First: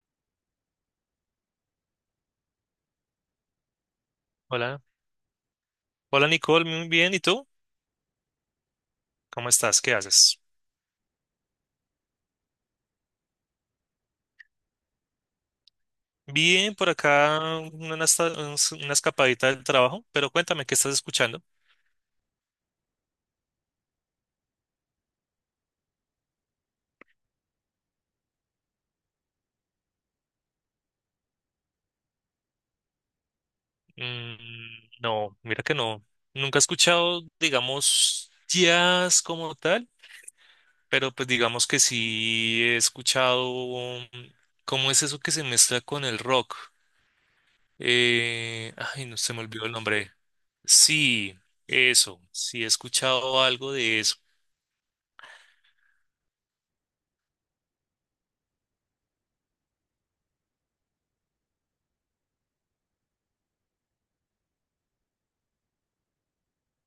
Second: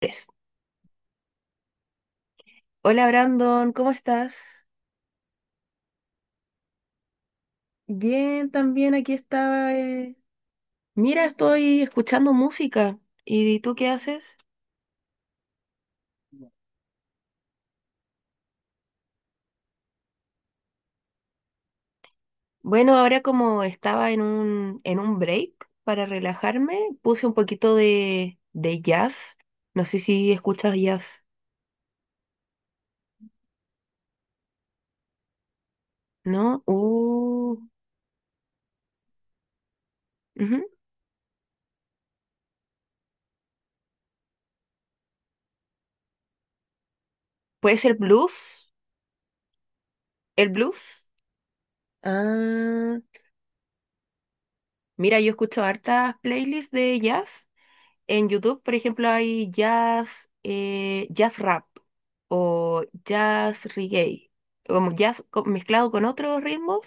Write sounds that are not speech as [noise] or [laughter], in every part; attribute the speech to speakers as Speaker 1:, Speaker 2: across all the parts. Speaker 1: Es. Hola Brandon, ¿cómo estás?
Speaker 2: Hola, hola Nicole, muy bien, ¿y tú?
Speaker 1: Bien, también aquí
Speaker 2: ¿Cómo
Speaker 1: estaba.
Speaker 2: estás? ¿Qué haces?
Speaker 1: Mira, estoy escuchando música. ¿Y tú qué haces?
Speaker 2: Bien, por acá una, una escapadita del trabajo, pero cuéntame, ¿qué estás escuchando?
Speaker 1: Bueno, ahora como estaba en un break para relajarme, puse un poquito de jazz. No sé si escuchas jazz,
Speaker 2: Mm, no, mira que no, nunca he
Speaker 1: ¿no?
Speaker 2: escuchado, digamos, jazz como tal,
Speaker 1: Ujú.
Speaker 2: pero pues digamos que sí he escuchado, ¿cómo es eso que se mezcla con el rock?
Speaker 1: ¿Puede ser blues?
Speaker 2: Ay, no se me olvidó el nombre.
Speaker 1: ¿El blues?
Speaker 2: Sí, eso, sí he
Speaker 1: Ah,
Speaker 2: escuchado algo de eso.
Speaker 1: mira, yo escucho hartas playlists de jazz. En YouTube, por ejemplo, hay jazz, jazz rap o jazz reggae, como mezclado con otros ritmos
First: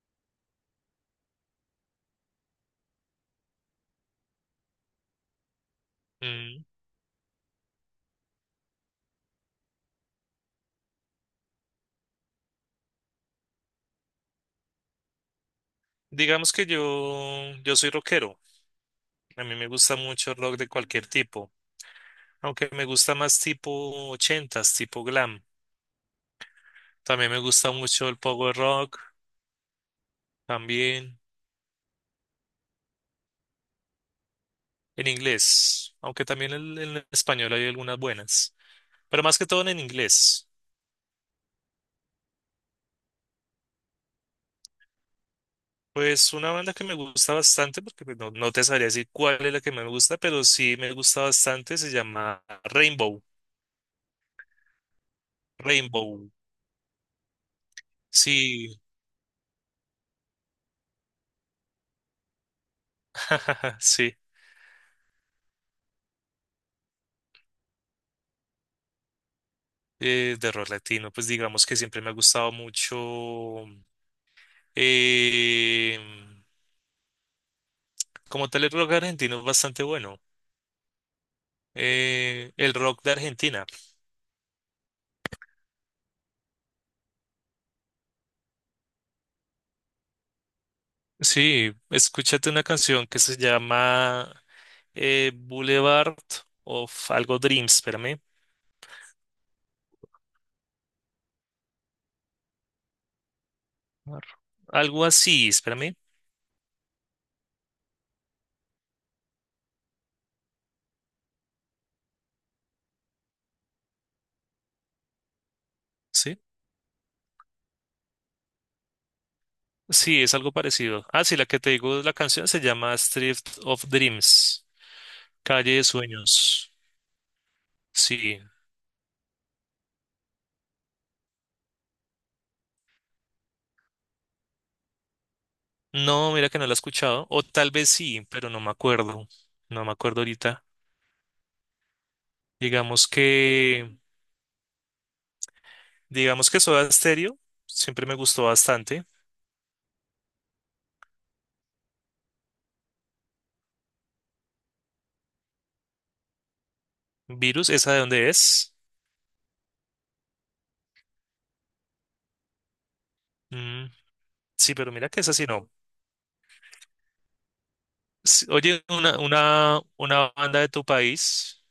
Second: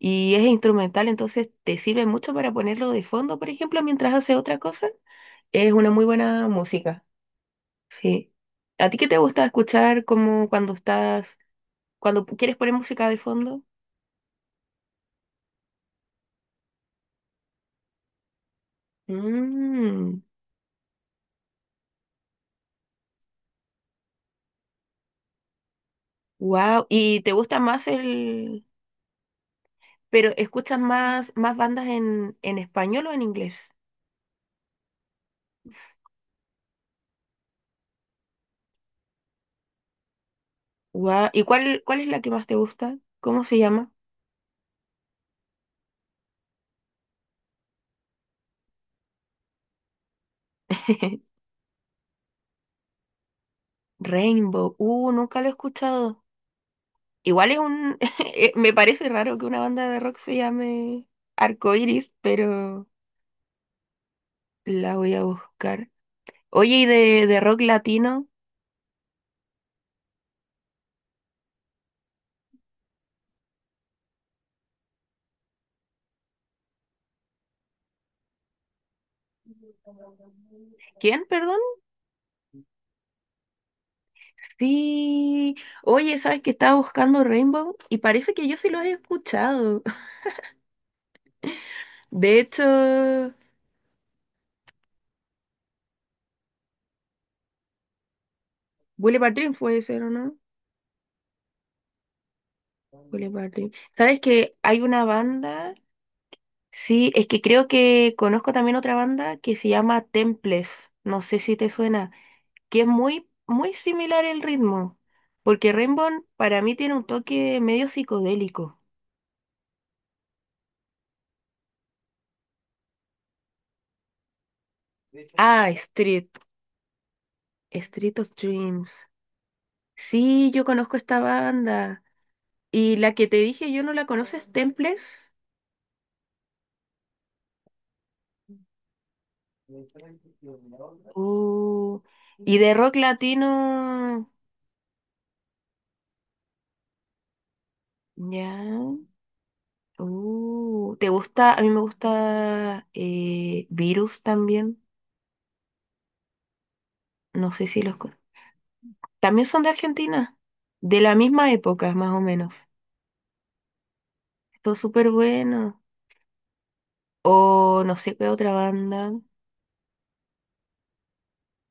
Speaker 1: y es instrumental, entonces te sirve mucho para ponerlo de fondo, por ejemplo, mientras haces otra cosa. Es una muy buena
Speaker 2: Mm.
Speaker 1: música, sí. ¿A ti qué te gusta escuchar como cuando estás, cuando quieres poner música de fondo?
Speaker 2: Digamos que yo soy rockero. A mí me gusta
Speaker 1: Mm,
Speaker 2: mucho el rock de cualquier tipo. Aunque me gusta más tipo ochentas, tipo glam.
Speaker 1: wow. ¿Y
Speaker 2: También
Speaker 1: te
Speaker 2: me
Speaker 1: gusta
Speaker 2: gusta
Speaker 1: más
Speaker 2: mucho el power
Speaker 1: el,
Speaker 2: rock,
Speaker 1: pero escuchas
Speaker 2: también
Speaker 1: más, más bandas en español o en inglés?
Speaker 2: en inglés. Aunque también en español hay algunas buenas. Pero más que todo en inglés.
Speaker 1: Guau, ¿y cuál, cuál es la que más te gusta? ¿Cómo se llama?
Speaker 2: Pues una banda que me gusta bastante, porque pues, no, no te sabría decir cuál es la que más me gusta, pero sí me gusta
Speaker 1: [laughs]
Speaker 2: bastante, se llama Rainbow.
Speaker 1: Rainbow. Nunca lo he escuchado.
Speaker 2: Rainbow.
Speaker 1: Igual es un... [laughs] me
Speaker 2: Sí,
Speaker 1: parece raro que una banda de rock se llame Arcoiris, pero
Speaker 2: [laughs] sí.
Speaker 1: la voy a buscar. Oye, ¿y de rock latino?
Speaker 2: De rock latino, pues digamos que siempre me ha gustado mucho. eh, Como tal, el rock argentino es bastante bueno.
Speaker 1: ¿Quién, perdón?
Speaker 2: El rock de Argentina.
Speaker 1: Sí. Oye, ¿sabes que estaba buscando Rainbow? Y parece que yo sí los he escuchado. [laughs]
Speaker 2: Sí,
Speaker 1: De
Speaker 2: escúchate una canción que
Speaker 1: hecho,
Speaker 2: se llama Boulevard of algo Dreams, espérame.
Speaker 1: Bullet Park Dream puede ser, ¿o no? Bullet Park Dream. ¿Sabes que hay una
Speaker 2: Algo así,
Speaker 1: banda?
Speaker 2: espérame.
Speaker 1: Sí, es que creo que conozco también otra banda que se llama Temples, no sé si te suena, que es muy, muy similar el ritmo, porque Rainbow
Speaker 2: Sí,
Speaker 1: para mí tiene un toque medio psicodélico.
Speaker 2: sí, es algo parecido. Ah, sí, la que te digo, la canción se llama Street of Dreams,
Speaker 1: Ah,
Speaker 2: Calle de
Speaker 1: Street,
Speaker 2: Sueños.
Speaker 1: Street of
Speaker 2: Sí.
Speaker 1: Dreams. Sí, yo conozco esta banda. Y la que te dije yo no la conoces, Temples.
Speaker 2: No, mira que no la he escuchado. O tal vez sí, pero no me acuerdo. No me acuerdo ahorita.
Speaker 1: Uh, y de rock
Speaker 2: Digamos que,
Speaker 1: latino,
Speaker 2: digamos que Soda Stereo siempre me gustó
Speaker 1: ya.
Speaker 2: bastante.
Speaker 1: ¿Te gusta? A mí me gusta Virus también. No sé
Speaker 2: Virus,
Speaker 1: si
Speaker 2: ¿esa
Speaker 1: los...
Speaker 2: de
Speaker 1: con-
Speaker 2: dónde es?
Speaker 1: También son de Argentina, de la misma época, más o menos.
Speaker 2: Mm,
Speaker 1: Esto
Speaker 2: sí,
Speaker 1: es
Speaker 2: pero mira
Speaker 1: súper
Speaker 2: que esa sí no.
Speaker 1: bueno. O no sé qué
Speaker 2: Sí.
Speaker 1: otra
Speaker 2: Oye,
Speaker 1: banda.
Speaker 2: una banda de tu país,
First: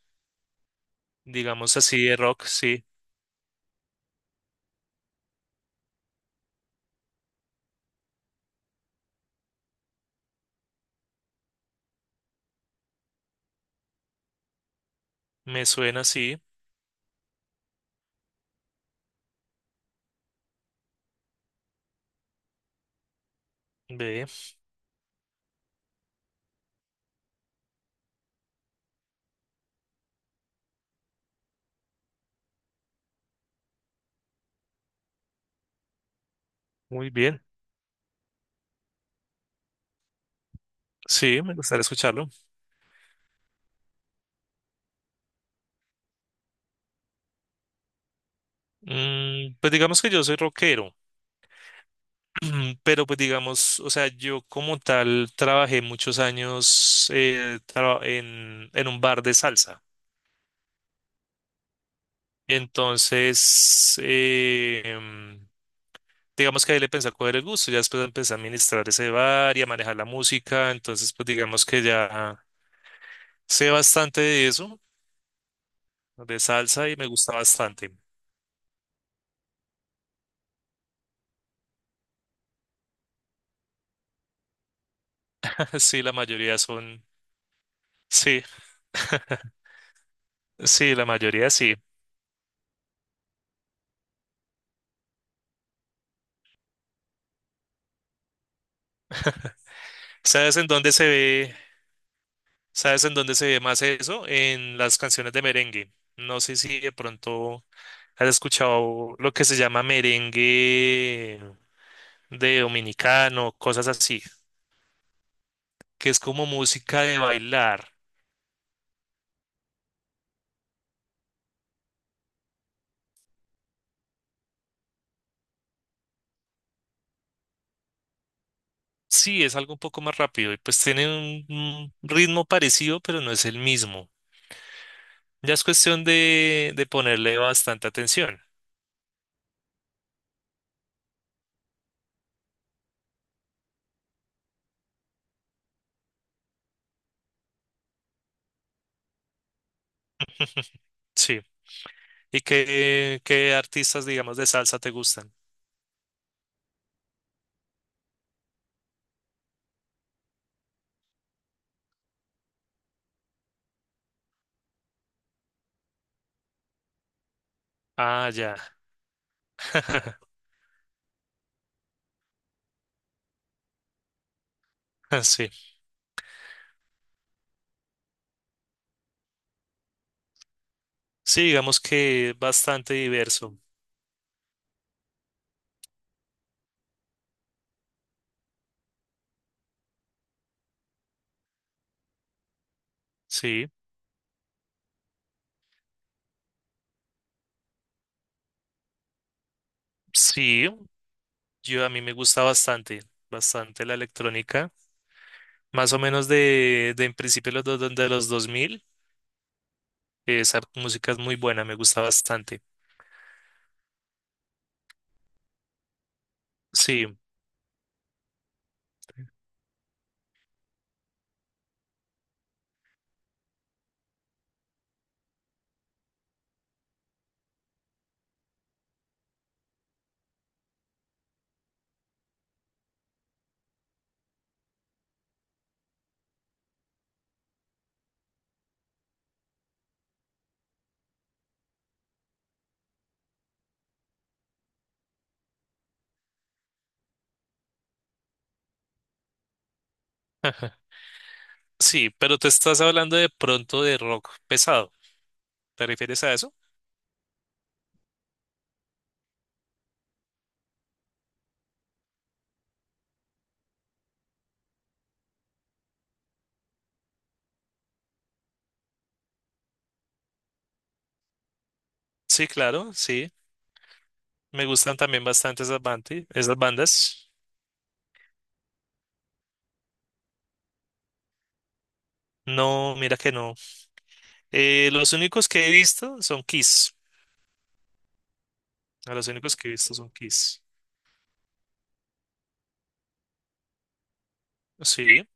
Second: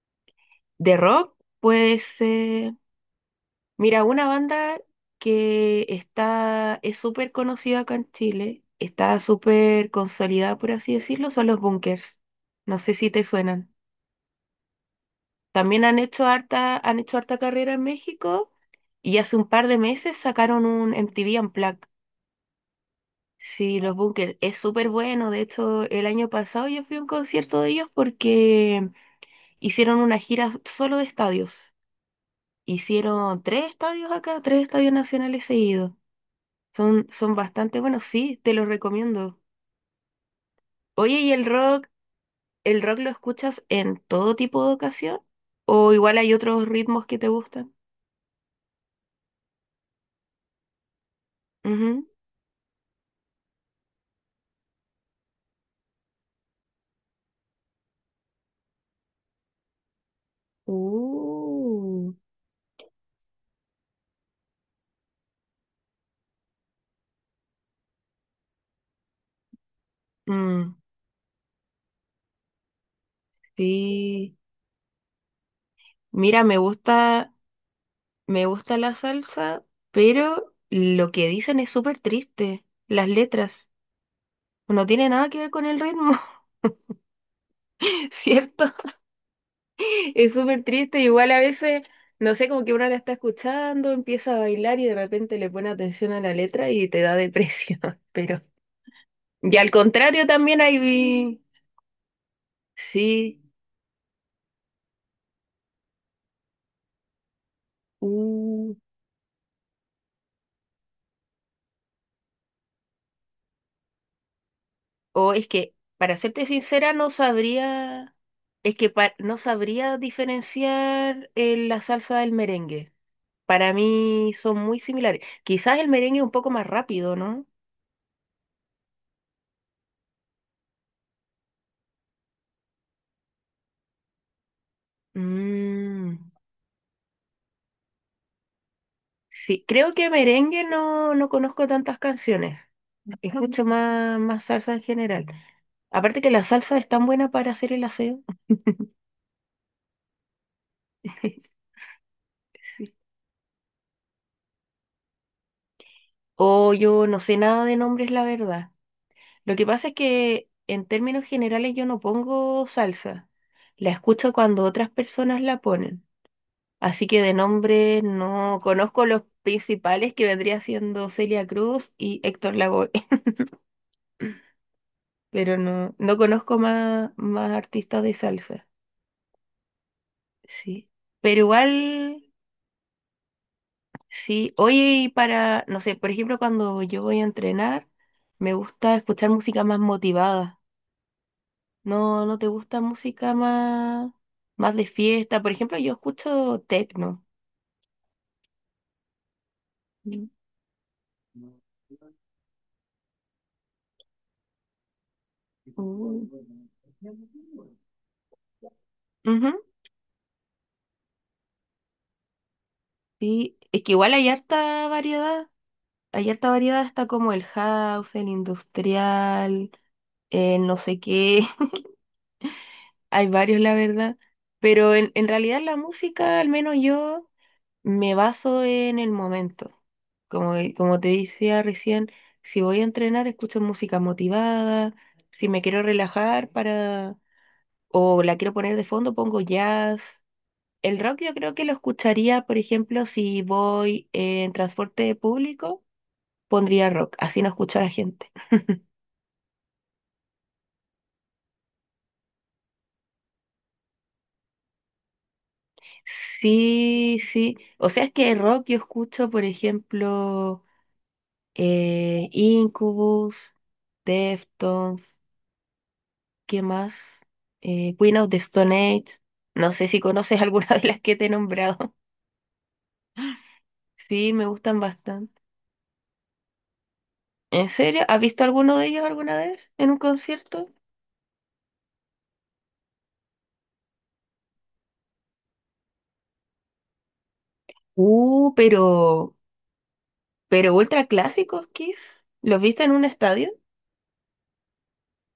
Speaker 1: De rock
Speaker 2: digamos
Speaker 1: puede
Speaker 2: así de rock,
Speaker 1: ser...
Speaker 2: sí,
Speaker 1: Mira, una banda que está, es súper conocida acá en Chile, está súper consolidada, por así decirlo, son los Bunkers. No sé si te suenan.
Speaker 2: me
Speaker 1: También
Speaker 2: suena así.
Speaker 1: han hecho harta carrera en México y hace un par de meses sacaron un MTV Unplugged. Sí, los
Speaker 2: Ve,
Speaker 1: Bunkers es súper bueno. De hecho, el año pasado yo fui a un concierto de ellos porque hicieron una gira solo de estadios. Hicieron tres estadios acá, tres estadios nacionales seguidos. Son,
Speaker 2: muy
Speaker 1: son
Speaker 2: bien.
Speaker 1: bastante buenos, sí, te los recomiendo. Oye, ¿y
Speaker 2: Sí,
Speaker 1: el
Speaker 2: me gustaría
Speaker 1: rock?
Speaker 2: escucharlo.
Speaker 1: ¿El rock lo escuchas en todo tipo de ocasión? ¿O igual hay otros ritmos que te gustan?
Speaker 2: Mm, pues digamos que yo soy rockero.
Speaker 1: Ujú.
Speaker 2: Mm. Pero pues digamos, o sea, yo como tal trabajé muchos años en un bar de salsa.
Speaker 1: Uh,
Speaker 2: Entonces, digamos que ahí le pensé a coger el gusto, ya después empecé a administrar ese bar y a manejar la música,
Speaker 1: mm,
Speaker 2: entonces pues digamos que ya sé bastante
Speaker 1: sí.
Speaker 2: de eso, de
Speaker 1: Mira, me
Speaker 2: salsa y me
Speaker 1: gusta.
Speaker 2: gusta bastante.
Speaker 1: Me gusta la salsa, pero lo que dicen es súper triste. Las letras no tiene nada que ver con
Speaker 2: [laughs]
Speaker 1: el
Speaker 2: Sí, la
Speaker 1: ritmo,
Speaker 2: mayoría son,
Speaker 1: [laughs]
Speaker 2: sí,
Speaker 1: ¿cierto?
Speaker 2: [laughs]
Speaker 1: Es súper
Speaker 2: sí,
Speaker 1: triste.
Speaker 2: la
Speaker 1: Igual a
Speaker 2: mayoría sí.
Speaker 1: veces, no sé, como que uno la está escuchando, empieza a bailar y de repente le pone atención a la letra y te da depresión. [laughs] Pero, y al contrario
Speaker 2: ¿Sabes
Speaker 1: también
Speaker 2: en dónde se
Speaker 1: hay...
Speaker 2: ve? ¿Sabes en dónde
Speaker 1: Sí.
Speaker 2: se ve más eso? En las canciones de merengue. No sé si de pronto has
Speaker 1: uh,
Speaker 2: escuchado lo que se llama merengue de dominicano, cosas así,
Speaker 1: o es que,
Speaker 2: que
Speaker 1: para
Speaker 2: es
Speaker 1: serte
Speaker 2: como
Speaker 1: sincera,
Speaker 2: música
Speaker 1: no
Speaker 2: de bailar.
Speaker 1: sabría... Es que no sabría diferenciar la salsa del merengue. Para mí son muy similares. Quizás el merengue es un poco más rápido, ¿no?
Speaker 2: Sí, es algo un poco más rápido y pues tiene un ritmo parecido, pero no es el mismo. Ya es cuestión
Speaker 1: Mm,
Speaker 2: de ponerle bastante atención.
Speaker 1: sí, creo que merengue no, no conozco tantas canciones. Escucho más, más salsa en general. Aparte que la salsa es tan buena para hacer el aseo.
Speaker 2: Sí.
Speaker 1: [laughs]
Speaker 2: ¿Y qué, qué artistas, digamos, de salsa te gustan?
Speaker 1: O yo no sé nada de nombres, la verdad. Lo que pasa es que en términos generales yo no pongo salsa. La escucho cuando otras personas la ponen. Así que de nombre
Speaker 2: Ah, ya.
Speaker 1: no conozco los principales que
Speaker 2: [laughs]
Speaker 1: vendría siendo Celia Cruz y Héctor Lavoe, [laughs]
Speaker 2: Sí.
Speaker 1: pero no, no conozco más, más artistas de salsa, sí. Pero
Speaker 2: Sí, digamos
Speaker 1: igual,
Speaker 2: que bastante diverso.
Speaker 1: sí, oye, y para, no sé, por ejemplo, cuando yo voy a entrenar, me gusta escuchar música más motivada. No, no te gusta música
Speaker 2: Sí,
Speaker 1: más, más de fiesta. Por ejemplo, yo escucho techno. Mm.
Speaker 2: sí, yo a mí me gusta bastante, bastante la electrónica, más o menos
Speaker 1: Mm.
Speaker 2: de en principio los dos de los 2000,
Speaker 1: Ujú.
Speaker 2: esa música es muy buena, me gusta bastante.
Speaker 1: Sí, es que igual hay harta variedad. Hay alta variedad,
Speaker 2: Sí,
Speaker 1: está como el house, el industrial, el no sé qué. [laughs] Hay varios, la verdad. Pero en realidad la música, al menos yo, me baso en el momento. Como, como te decía recién, si voy a entrenar, escucho música motivada. Si me quiero relajar para, o la quiero poner de fondo, pongo jazz. El rock yo creo que lo escucharía, por ejemplo, si voy en transporte público, pondría rock, así no escucho a la gente.
Speaker 2: sí, pero te estás hablando de pronto de rock pesado, ¿te refieres a eso?
Speaker 1: Sí, sí. O sea, es que rock yo escucho, por ejemplo, Incubus, Deftones, ¿qué más? Queen of the Stone Age. No sé si conoces alguna [laughs] de las que te he nombrado.
Speaker 2: Sí, claro, sí,
Speaker 1: Sí, me
Speaker 2: me
Speaker 1: gustan
Speaker 2: gustan también
Speaker 1: bastante.
Speaker 2: bastante esas bandas, esas bandas.
Speaker 1: ¿En serio? ¿Has visto alguno de ellos alguna vez en un concierto?
Speaker 2: No, mira que no. Los únicos que he visto son Kiss,
Speaker 1: Uh,
Speaker 2: a los
Speaker 1: pero,
Speaker 2: únicos que he visto son Kiss.
Speaker 1: pero ultra clásicos, Kiss. ¿Los viste en un estadio?
Speaker 2: Sí.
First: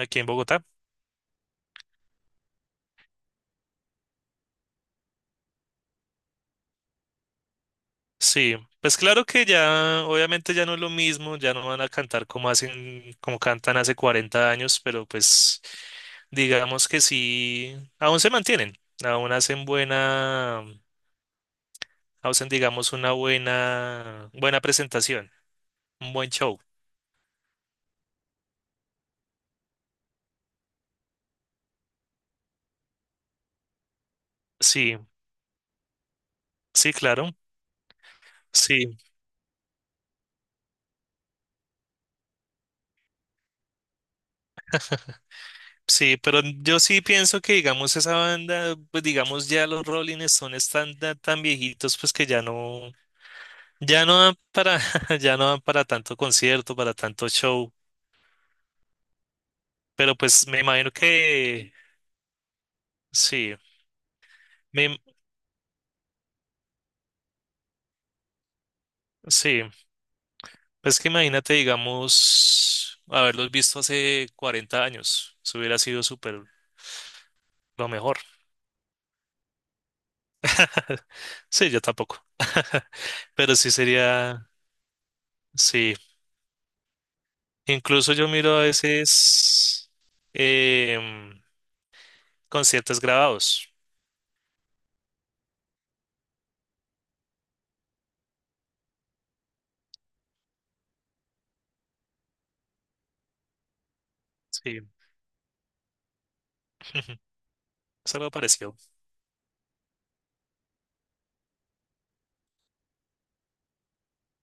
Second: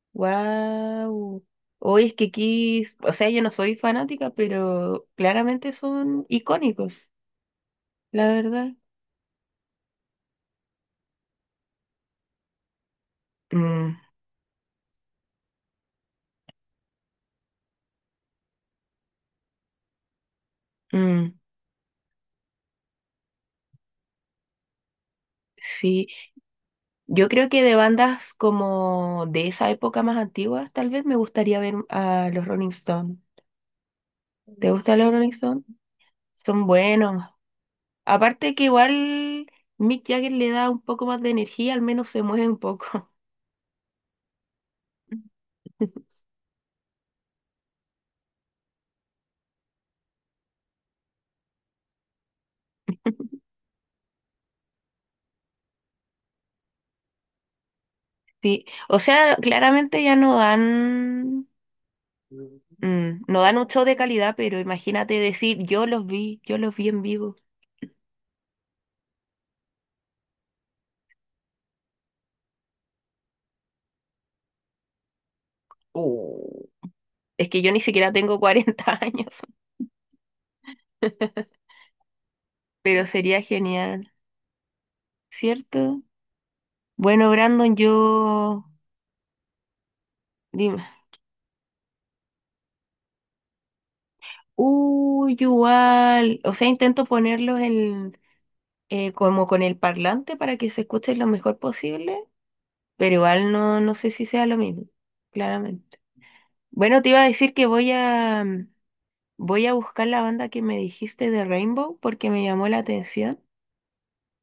Speaker 2: Aquí en Bogotá.
Speaker 1: Wow. Hoy es que aquí, o sea, yo no soy fanática, pero claramente son icónicos, la
Speaker 2: Sí,
Speaker 1: verdad.
Speaker 2: pues claro que ya, obviamente ya no es lo mismo, ya no van a cantar como hacen, como cantan hace
Speaker 1: Mm,
Speaker 2: 40 años, pero pues digamos que sí, aún se mantienen, aún hacen buena,
Speaker 1: mm,
Speaker 2: hacen digamos una buena, buena presentación,
Speaker 1: sí,
Speaker 2: un buen show.
Speaker 1: yo creo que de bandas como de esa época más antiguas, tal vez me gustaría ver a los Rolling Stones. ¿Te
Speaker 2: Sí,
Speaker 1: gustan los Rolling Stones? Son
Speaker 2: sí,
Speaker 1: buenos.
Speaker 2: claro.
Speaker 1: Aparte que
Speaker 2: Sí,
Speaker 1: igual Mick Jagger le da un poco más de energía, al menos se mueve un poco.
Speaker 2: sí,
Speaker 1: [laughs]
Speaker 2: pero yo sí pienso que digamos esa banda, pues digamos ya los Rolling Stones están tan, tan viejitos, pues que ya no. Ya no dan para, [laughs] ya no dan para tanto concierto, para tanto show,
Speaker 1: Sí, o sea, claramente ya
Speaker 2: pero
Speaker 1: no
Speaker 2: pues me imagino
Speaker 1: dan.
Speaker 2: que
Speaker 1: Mm, no
Speaker 2: sí,
Speaker 1: dan un show de calidad, pero
Speaker 2: me,
Speaker 1: imagínate decir, yo los vi en vivo.
Speaker 2: sí, pues que imagínate, digamos, haberlos visto hace 40 años, eso hubiera sido súper
Speaker 1: Oh, es que yo ni
Speaker 2: lo
Speaker 1: siquiera
Speaker 2: mejor.
Speaker 1: tengo 40 años,
Speaker 2: [laughs]
Speaker 1: [laughs]
Speaker 2: Sí, yo tampoco, [laughs]
Speaker 1: pero sería
Speaker 2: pero sí
Speaker 1: genial,
Speaker 2: sería, sí,
Speaker 1: ¿cierto? Bueno, Brandon,
Speaker 2: incluso yo miro a
Speaker 1: yo...
Speaker 2: veces
Speaker 1: Dime.
Speaker 2: em, conciertos grabados,
Speaker 1: Uy, igual. O sea, intento ponerlos en, como con el parlante para que se escuche lo mejor posible, pero igual no, no sé si sea lo mismo,
Speaker 2: sí,
Speaker 1: claramente. Bueno, te
Speaker 2: [laughs]
Speaker 1: iba a decir que voy
Speaker 2: es algo
Speaker 1: a...
Speaker 2: parecido.
Speaker 1: Voy a buscar la banda que me dijiste de Rainbow porque me llamó la atención,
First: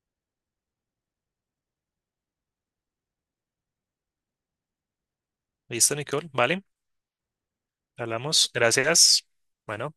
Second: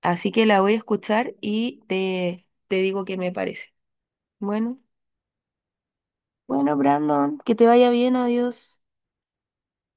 Speaker 1: así que la voy a escuchar y te digo qué me parece. Bueno,
Speaker 2: ¿Listo, Nicole? ¿Vale?
Speaker 1: bueno, Brandon, que te vaya bien,
Speaker 2: Hablamos.
Speaker 1: adiós.
Speaker 2: Gracias. Bueno.